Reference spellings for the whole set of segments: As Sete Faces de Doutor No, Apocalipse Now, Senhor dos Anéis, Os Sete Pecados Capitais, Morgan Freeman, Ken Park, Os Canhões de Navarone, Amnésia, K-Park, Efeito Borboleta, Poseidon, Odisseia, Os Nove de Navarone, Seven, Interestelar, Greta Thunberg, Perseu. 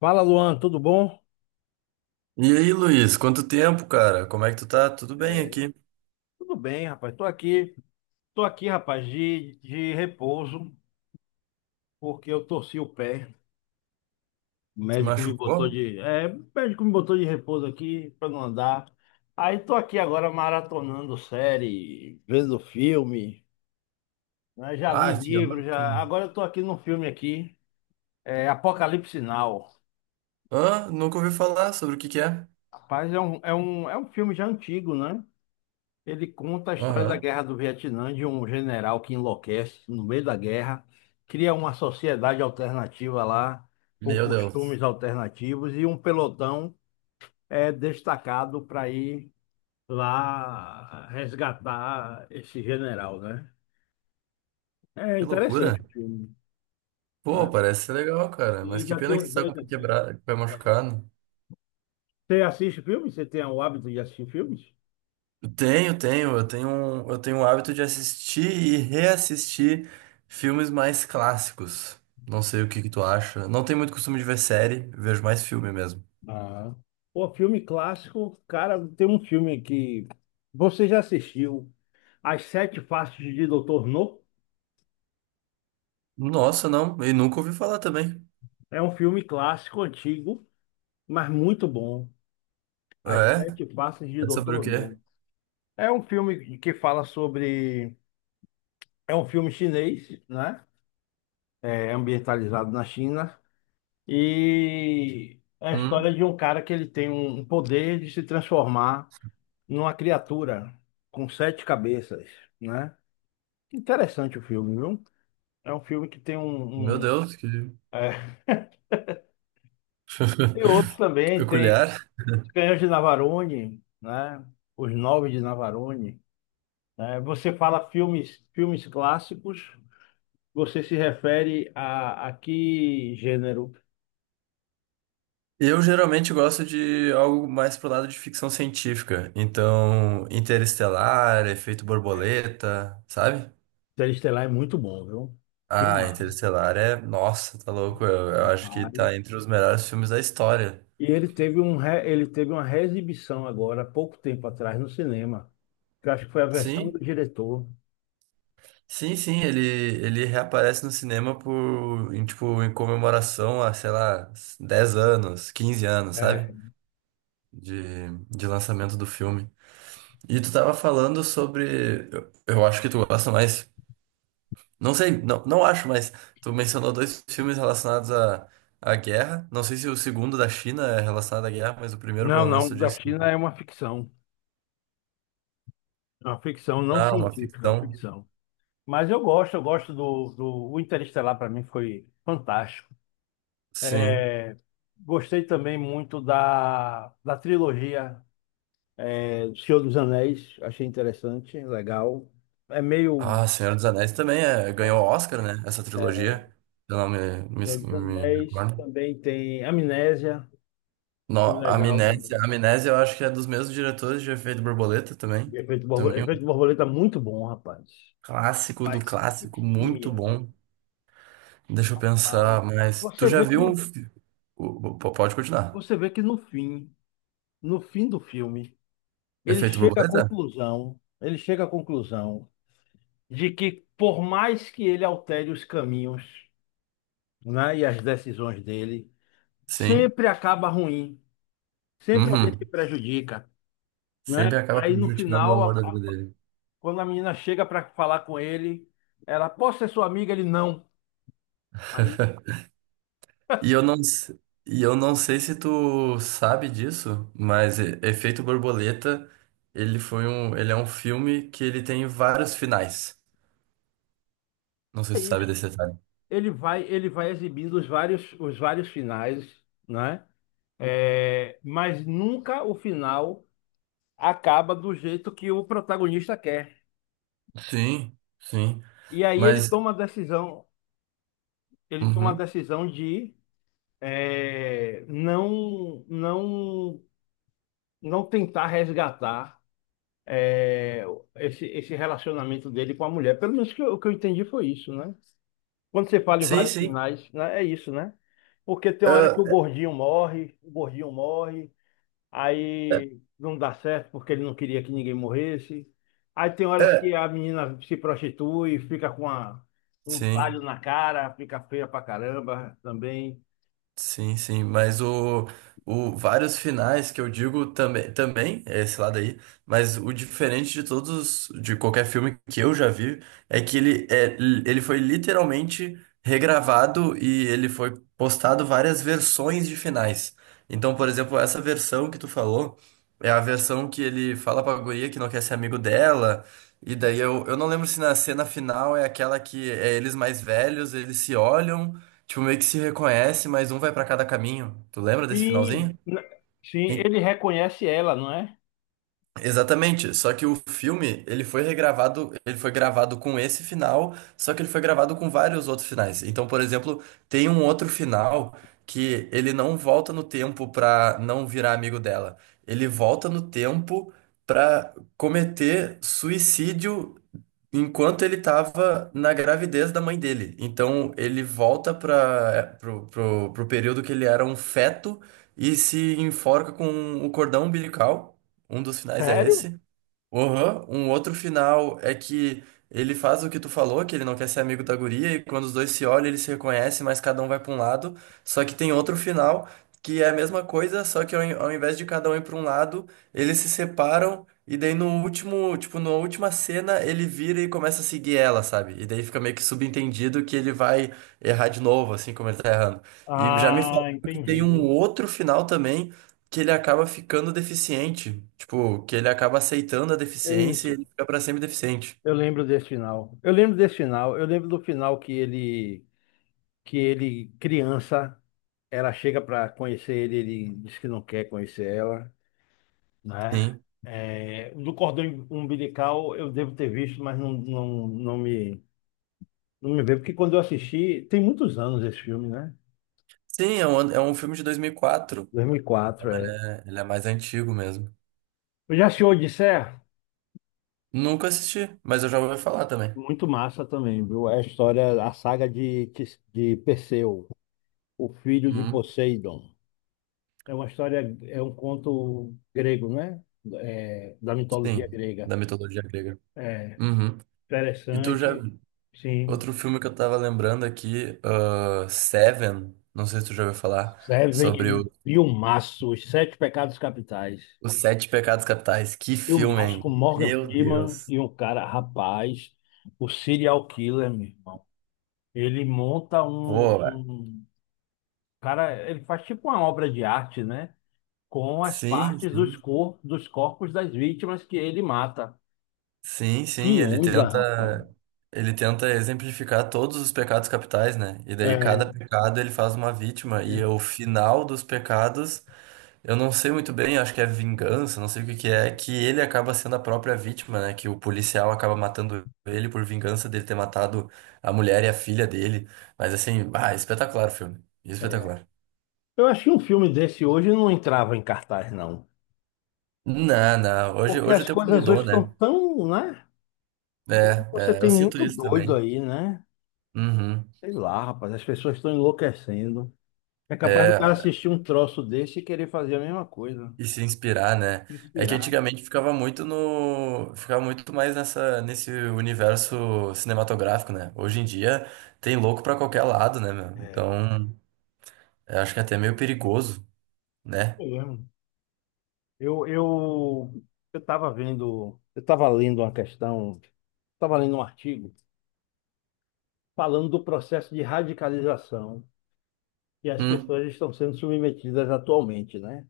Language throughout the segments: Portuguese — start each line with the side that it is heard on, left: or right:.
left: Fala, Luan, tudo bom?
right: E aí, Luiz, quanto tempo, cara? Como é que tu tá? Tudo bem
left: É,
right: aqui?
left: tudo bem, rapaz. Tô aqui, rapaz, de repouso, porque eu torci o pé. O
right: Se
left: médico me botou
right: machucou?
left: de, é, o médico me botou de repouso aqui para não andar. Aí tô aqui agora maratonando série, vendo filme, né? Já li
right: Ah, que
left: livro, já.
right: ótimo.
left: Agora eu tô aqui num filme aqui, é Apocalipse Now.
right: Hã? Nunca ouvi falar sobre o que que é.
left: Rapaz, é um filme já antigo, né? Ele conta a história da
right: Aham.
left: Guerra do Vietnã, de um general que enlouquece no meio da guerra, cria uma sociedade alternativa lá, com
right: Meu Deus,
left: costumes alternativos, e um pelotão é destacado para ir lá resgatar esse general, né? É
right: que loucura.
left: interessante o filme,
right: Pô,
left: né?
right: parece ser legal, cara, mas
left: E
right: que
left: já tem
right: pena que
left: uns
right: tu tá com
left: dois
right: o pé
left: aqui.
right: quebrado, com o pé
left: É.
right: machucado.
left: Você assiste filmes? Você tem o hábito de assistir filmes?
right: Eu tenho, tenho, eu tenho, um- eu tenho o hábito de assistir e reassistir filmes mais clássicos. Não sei o que que tu acha. Não tenho muito costume de ver série, vejo mais filme mesmo.
left: Ah. Pô, filme clássico, cara, tem um filme que você já assistiu As Sete Faces de Doutor No?
right: Nossa, não, e nunca ouvi falar também.
left: É um filme clássico, antigo, mas muito bom. As
right: É?
left: Sete Faces de
right: É sobre o
left: Doutor
right: quê?
left: No. É um filme que fala sobre. É um filme chinês, né? É ambientalizado na China. E é a história
right: Hum,
left: de um cara que ele tem um poder de se transformar numa criatura com sete cabeças, né? Interessante o filme, viu? É um filme que tem
right: meu
left: um, um-
right: Deus, que,
left: é, tem outro
right: que
left: também, tem
right: peculiar.
left: Os Canhões de Navarone, né? Os Nove de Navarone. Né? Você fala filmes, clássicos, você se refere a que gênero?
right: Eu geralmente gosto de algo mais pro lado de ficção científica. Então, Interestelar, Efeito Borboleta, sabe?
left: Interestelar é muito bom, viu?
right: Ah,
left: Filmaço,
right: Interestelar é. Nossa, tá louco. Eu acho que
left: rapaz.
right: tá entre os melhores filmes da história.
left: E ele teve uma reexibição agora, há pouco tempo atrás, no cinema, que eu acho que foi a versão do
right: Sim,
left: diretor.
right: sim, sim. Ele reaparece no cinema por, em, tipo, em comemoração a, sei lá, 10 anos, 15 anos, sabe?
left: É.
right: De lançamento do filme. E tu tava falando sobre. Eu acho que tu gosta mais. Não sei, não, não acho, mas tu mencionou dois filmes relacionados à guerra. Não sei se o segundo da China é relacionado à guerra, mas o primeiro,
left: Não,
right: pelo menos,
left: não,
right: tu
left: da
right: disse.
left: China é uma ficção. É uma ficção não
right: Ah, uma
left: científica, é uma
right: ficção.
left: ficção. Mas eu gosto do o Interestelar para mim foi fantástico.
right: Sim.
left: É, gostei também muito da trilogia do Senhor dos Anéis, achei interessante, legal. É meio
right: Ah, Senhor dos Anéis também é, ganhou Oscar, né? Essa trilogia. Eu não me,
left: Senhor dos
right: me, me
left: Anéis,
right: recordo.
left: também tem Amnésia, filme
right: No,
left: legal
right: Amnésia,
left: também.
right: Amnésia eu acho que é dos mesmos diretores de Efeito Borboleta também.
left: E Efeito Borboleta,
right: Também um
left: Efeito Borboleta é muito bom, rapaz.
right: clássico do
left: Rapaz, que
right: clássico,
left: filme,
right: muito
left: velho.
right: bom. Deixa eu
left: Pai.
right: pensar, mas tu
left: Você
right: já
left: vê que
right: viu um.
left: no,
right: Pode continuar.
left: você vê que no fim, no fim do filme, ele
right: Efeito
left: chega à
right: borboleta?
left: conclusão, ele chega à conclusão de que por mais que ele altere os caminhos, né, e as decisões dele,
right: Sim.
left: sempre acaba ruim, sempre alguém se
right: Uhum.
left: prejudica,
right: Sempre
left: né?
right: acaba
left: Aí no
right: prejudicando o
left: final,
right: amor da vida dele.
left: quando a menina chega para falar com ele, ela, posso ser sua amiga? Ele, não. Aí
right: E eu não, s- e eu não sei se tu sabe disso, mas Efeito Borboleta, ele é um filme que ele tem vários finais. Não sei
left: é
right: se tu sabe
left: isso.
right: desse detalhe.
left: Ele vai exibindo os vários finais, né? É, mas nunca o final acaba do jeito que o protagonista quer.
right: Sim, sim.
left: E aí ele
right: Mas,
left: toma a decisão, ele toma a
right: uhum.
left: decisão de não, não, não tentar resgatar é, esse relacionamento dele com a mulher. Pelo menos que o que eu entendi foi isso, né? Quando você fala em
right: Sim,
left: vários
right: sim.
left: finais, né, é isso, né? Porque tem uma hora que
right: Ah,
left: o gordinho morre, aí não dá certo porque ele não queria que ninguém morresse. Aí tem
right: é,
left: horas
right: é.
left: que a menina se prostitui, fica com um palho
right: Sim.
left: na cara, fica feia pra caramba também.
right: Sim, sim, mas o vários finais que eu digo também é esse lado aí, mas o diferente de todos, de qualquer filme que eu já vi, é que ele, é, ele foi literalmente regravado e ele foi postado várias versões de finais. Então, por exemplo, essa versão que tu falou é a versão que ele fala pra guria que não quer ser amigo dela, e daí eu não lembro se na cena final é aquela que é eles mais velhos, eles se olham. Tipo, meio que se reconhece, mas um vai pra cada caminho. Tu lembra desse
left: Sim,
right: finalzinho?
left: sim, ele reconhece ela, não é?
right: Exatamente, só que o filme, ele foi regravado, ele foi gravado com esse final, só que ele foi gravado com vários outros finais. Então, por exemplo, tem um outro final que ele não volta no tempo pra não virar amigo dela. Ele volta no tempo pra cometer suicídio enquanto ele tava na gravidez da mãe dele. Então, ele volta para pro período que ele era um feto e se enforca com o cordão umbilical. Um dos finais é
left: Sério?
right: esse. Uhum. Um outro final é que ele faz o que tu falou, que ele não quer ser amigo da guria, e quando os dois se olham, eles se reconhecem, mas cada um vai pra um lado. Só que tem outro final que é a mesma coisa, só que ao invés de cada um ir pra um lado, eles se separam, e daí no último, tipo, na última cena, ele vira e começa a seguir ela, sabe? E daí fica meio que subentendido que ele vai errar de novo, assim como ele tá errando. E já me
left: Ah,
right: falaram que tem um
left: entendi.
right: outro final também que ele acaba ficando deficiente. Tipo, que ele acaba aceitando a
left: É
right: deficiência e
left: isso.
right: ele fica pra sempre deficiente.
left: Eu lembro desse final. Eu lembro desse final. Eu lembro do final que ele criança, ela chega para conhecer ele, ele diz que não quer conhecer ela, né?
right: Sim.
left: É, do cordão umbilical eu devo ter visto, mas não, não, não me veio, porque quando eu assisti, tem muitos anos esse filme, né?
right: Sim, é um filme de 2004.
left: dois mil e
right: Então
left: quatro é.
right: ele é mais antigo mesmo.
left: Eu já assisti Odisseia?
right: Nunca assisti, mas eu já ouvi falar também.
left: Muito massa também, viu? É a história, a saga de Perseu, o filho de
right: Uhum.
left: Poseidon. É uma história, é um conto grego, né? É, da mitologia
right: Sim,
left: grega.
right: da mitologia grega.
left: É
right: Uhum. E tu já.
left: interessante, sim.
right: Outro filme que eu tava lembrando aqui, ah, Seven, não sei se tu já ouviu falar, sobre
left: Servem
right: o,
left: filmaço, Os Sete Pecados Capitais.
right: os Sete Pecados Capitais. Que filme,
left: Filmaço
right: hein?
left: com Morgan
right: Meu
left: Freeman
right: Deus.
left: e um cara, rapaz, o serial killer, meu irmão. Ele monta um,
right: Boa.
left: um... Cara, ele faz tipo uma obra de arte, né? Com as
right: Sim,
left: partes dos,
right: sim.
left: cor dos corpos das vítimas que ele mata.
right: Sim, sim,
left: Que onda, rapaz.
right: ele tenta exemplificar todos os pecados capitais, né? E daí cada
left: É.
right: pecado ele faz uma vítima e o final dos pecados, eu não sei muito bem, acho que é vingança, não sei o que que é, que ele acaba sendo a própria vítima, né? Que o policial acaba matando ele por vingança dele ter matado a mulher e a filha dele. Mas assim, ah, espetacular o filme. Espetacular.
left: Eu acho que um filme desse hoje não entrava em cartaz, não.
right: Não, não, hoje,
left: Porque
right: hoje o
left: as
right: tempo
left: coisas hoje
right: mudou,
left: estão
right: né?
left: tão, né? Hoje você
right: É, é,
left: tem
right: eu sinto
left: muito
right: isso
left: doido
right: também.
left: aí, né?
right: Uhum.
left: Sei lá, rapaz, as pessoas estão enlouquecendo. É capaz do cara
right: É,
left: assistir um troço desse e querer fazer a mesma coisa.
right: e se inspirar, né?
left: Se
right: É que
left: inspirar, né?
right: antigamente ficava muito no, ficava muito mais nessa nesse universo cinematográfico, né? Hoje em dia tem louco pra qualquer lado, né, meu? Então, eu acho que é até meio perigoso, né?
left: Eu lembro. eu, eu eu tava vendo, eu tava lendo uma questão, estava lendo um artigo falando do processo de radicalização que as
right: Hum,
left: pessoas estão sendo submetidas atualmente, né?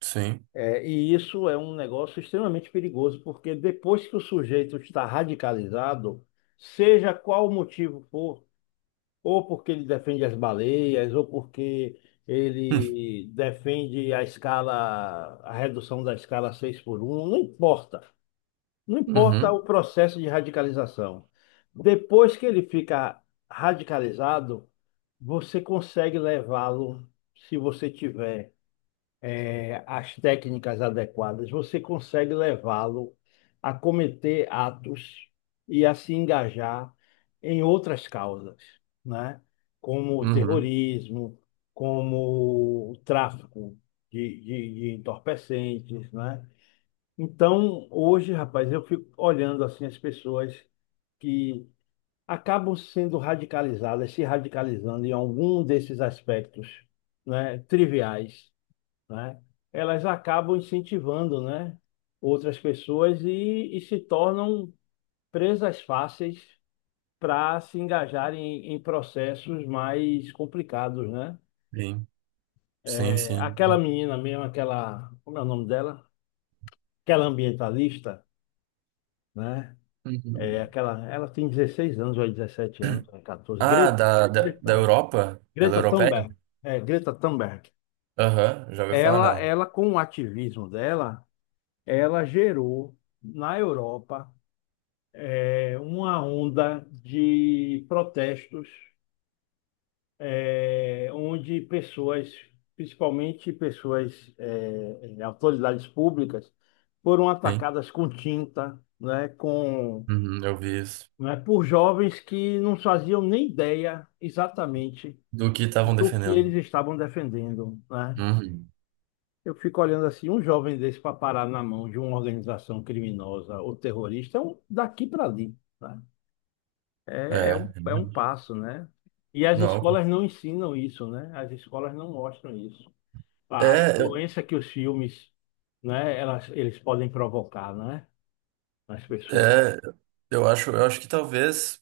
right: sim.
left: É, e isso é um negócio extremamente perigoso, porque depois que o sujeito está radicalizado, seja qual o motivo for, ou porque ele defende as baleias, ou porque ele defende a escala, a redução da escala 6 por um, não importa. Não importa
right: Hum,
left: o processo de radicalização. Depois que ele fica radicalizado, você consegue levá-lo, se você tiver as técnicas adequadas, você consegue levá-lo a cometer atos e a se engajar em outras causas, né? Como o
right: uhum, uhum.
left: terrorismo, como o tráfico de entorpecentes, né? Então, hoje, rapaz, eu fico olhando assim as pessoas que acabam sendo radicalizadas, se radicalizando em algum desses aspectos, né, triviais, né? Elas acabam incentivando, né, outras pessoas e se tornam presas fáceis para se engajarem em processos mais complicados, né?
right: Sim, sim,
left: É,
right: sim.
left: aquela
right: Não.
left: menina mesmo, aquela, como é o nome dela? Aquela ambientalista, né? É
right: Uhum.
left: aquela, ela tem 16 anos ou 17 anos, ou 14.
right: Ah,
left: Greta,
right: da
left: Greta,
right: Europa? Ela é
left: Greta
right: europeia?
left: Thunberg. É, Greta Thunberg.
right: Aham, já ouvi falar
left: Ela,
right: nela.
left: ela, com o ativismo dela, ela gerou na Europa uma onda de protestos, onde pessoas, principalmente pessoas, autoridades públicas, foram
right: Sim.
left: atacadas com tinta, né, com,
right: Uhum, eu vi isso.
left: né, por jovens que não faziam nem ideia exatamente
right: Do que estavam
left: do que
right: defendendo.
left: eles estavam defendendo, né?
right: Uhum.
left: Eu fico olhando assim, um jovem desse para parar na mão de uma organização criminosa ou terrorista, é um daqui para ali, né? É, é um,
right: É.
left: é um passo, né? E as
right: Não.
left: escolas não ensinam isso, né? As escolas não mostram isso. A
right: É,
left: influência que os filmes, né, elas, eles podem provocar, né, nas pessoas.
right: É, eu acho que talvez,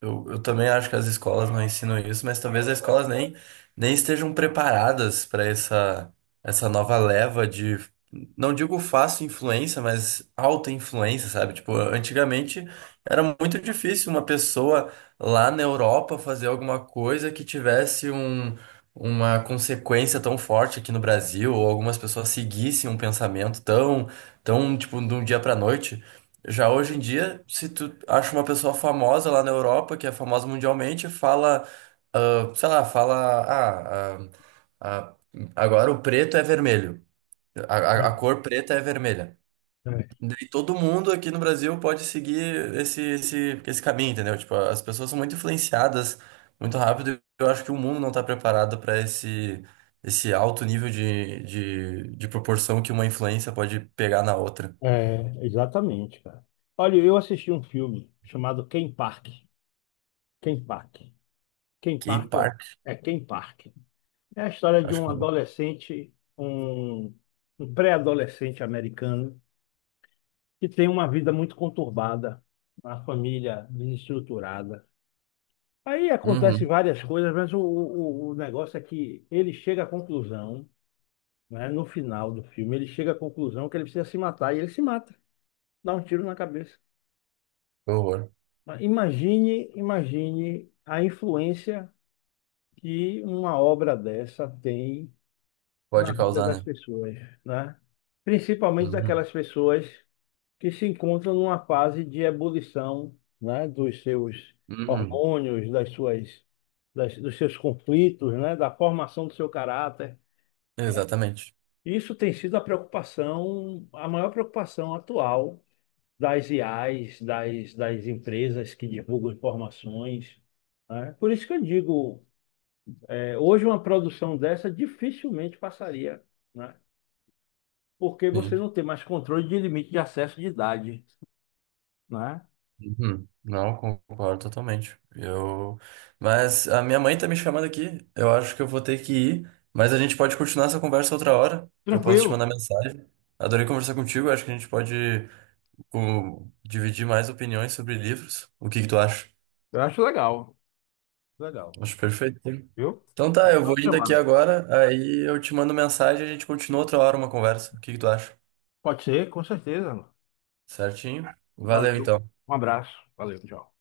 right: eu também acho que as escolas não ensinam isso, mas talvez as escolas nem, estejam preparadas para essa nova leva de, não digo fácil influência, mas alta influência, sabe? Tipo, antigamente era muito difícil uma pessoa lá na Europa fazer alguma coisa que tivesse um, uma consequência tão forte aqui no Brasil, ou algumas pessoas seguissem um pensamento tão, tipo, de um dia para noite. Já hoje em dia, se tu acha uma pessoa famosa lá na Europa, que é famosa mundialmente, fala, ah, sei lá, fala, ah, ah, ah, agora o preto é vermelho, a cor preta é vermelha.
left: É, é.
right: Daí todo mundo aqui no Brasil pode seguir esse caminho, entendeu? Tipo, as pessoas são muito influenciadas muito rápido e eu acho que o mundo não está preparado para esse alto nível de proporção que uma influência pode pegar na outra.
left: É, exatamente, cara. Olha, eu assisti um filme chamado Ken Park. Ken Park. Ken Park, ué.
right: K-Park,
left: É Ken Park. É a história de
right: acho
left: um
right: que.
left: adolescente, um, um pré-adolescente americano que tem uma vida muito conturbada, uma família desestruturada. Aí acontece
right: Uhum.
left: várias coisas, mas o negócio é que ele chega à conclusão, né, no final do filme, ele chega à conclusão que ele precisa se matar e ele se mata, dá um tiro na cabeça.
right: Que horror.
left: Mas imagine a influência que uma obra dessa tem na
right: Pode
left: vida
right: causar,
left: das
right: né?
left: pessoas, né? Principalmente
right: Uhum.
left: daquelas pessoas que se encontram numa fase de ebulição, né, dos seus
right: Uhum.
left: hormônios, das suas, dos seus conflitos, né, da formação do seu caráter, né?
right: Exatamente.
left: Isso tem sido a preocupação, a maior preocupação atual das IAs, das empresas que divulgam informações, né? Por isso que eu digo, hoje uma produção dessa dificilmente passaria, né? Porque você
right: Sim.
left: não tem mais controle de limite de acesso de idade, né?
right: Uhum. Não, concordo totalmente. Eu. Mas a minha mãe tá me chamando aqui. Eu acho que eu vou ter que ir. Mas a gente pode continuar essa conversa outra hora. Eu posso te
left: Tranquilo?
right: mandar mensagem. Adorei conversar contigo. Acho que a gente pode dividir mais opiniões sobre livros. O que que tu acha?
left: Eu acho legal, legal,
right: Acho perfeito. Sim.
left: viu?
right: Então
left: É
right: tá, eu
left: só
right: vou indo aqui
left: chamar.
right: agora. Aí eu te mando mensagem e a gente continua outra hora uma conversa. O que que tu acha?
left: Pode ser, com certeza.
right: Certinho? Valeu
left: Valeu,
right: então.
left: um abraço, valeu, tchau.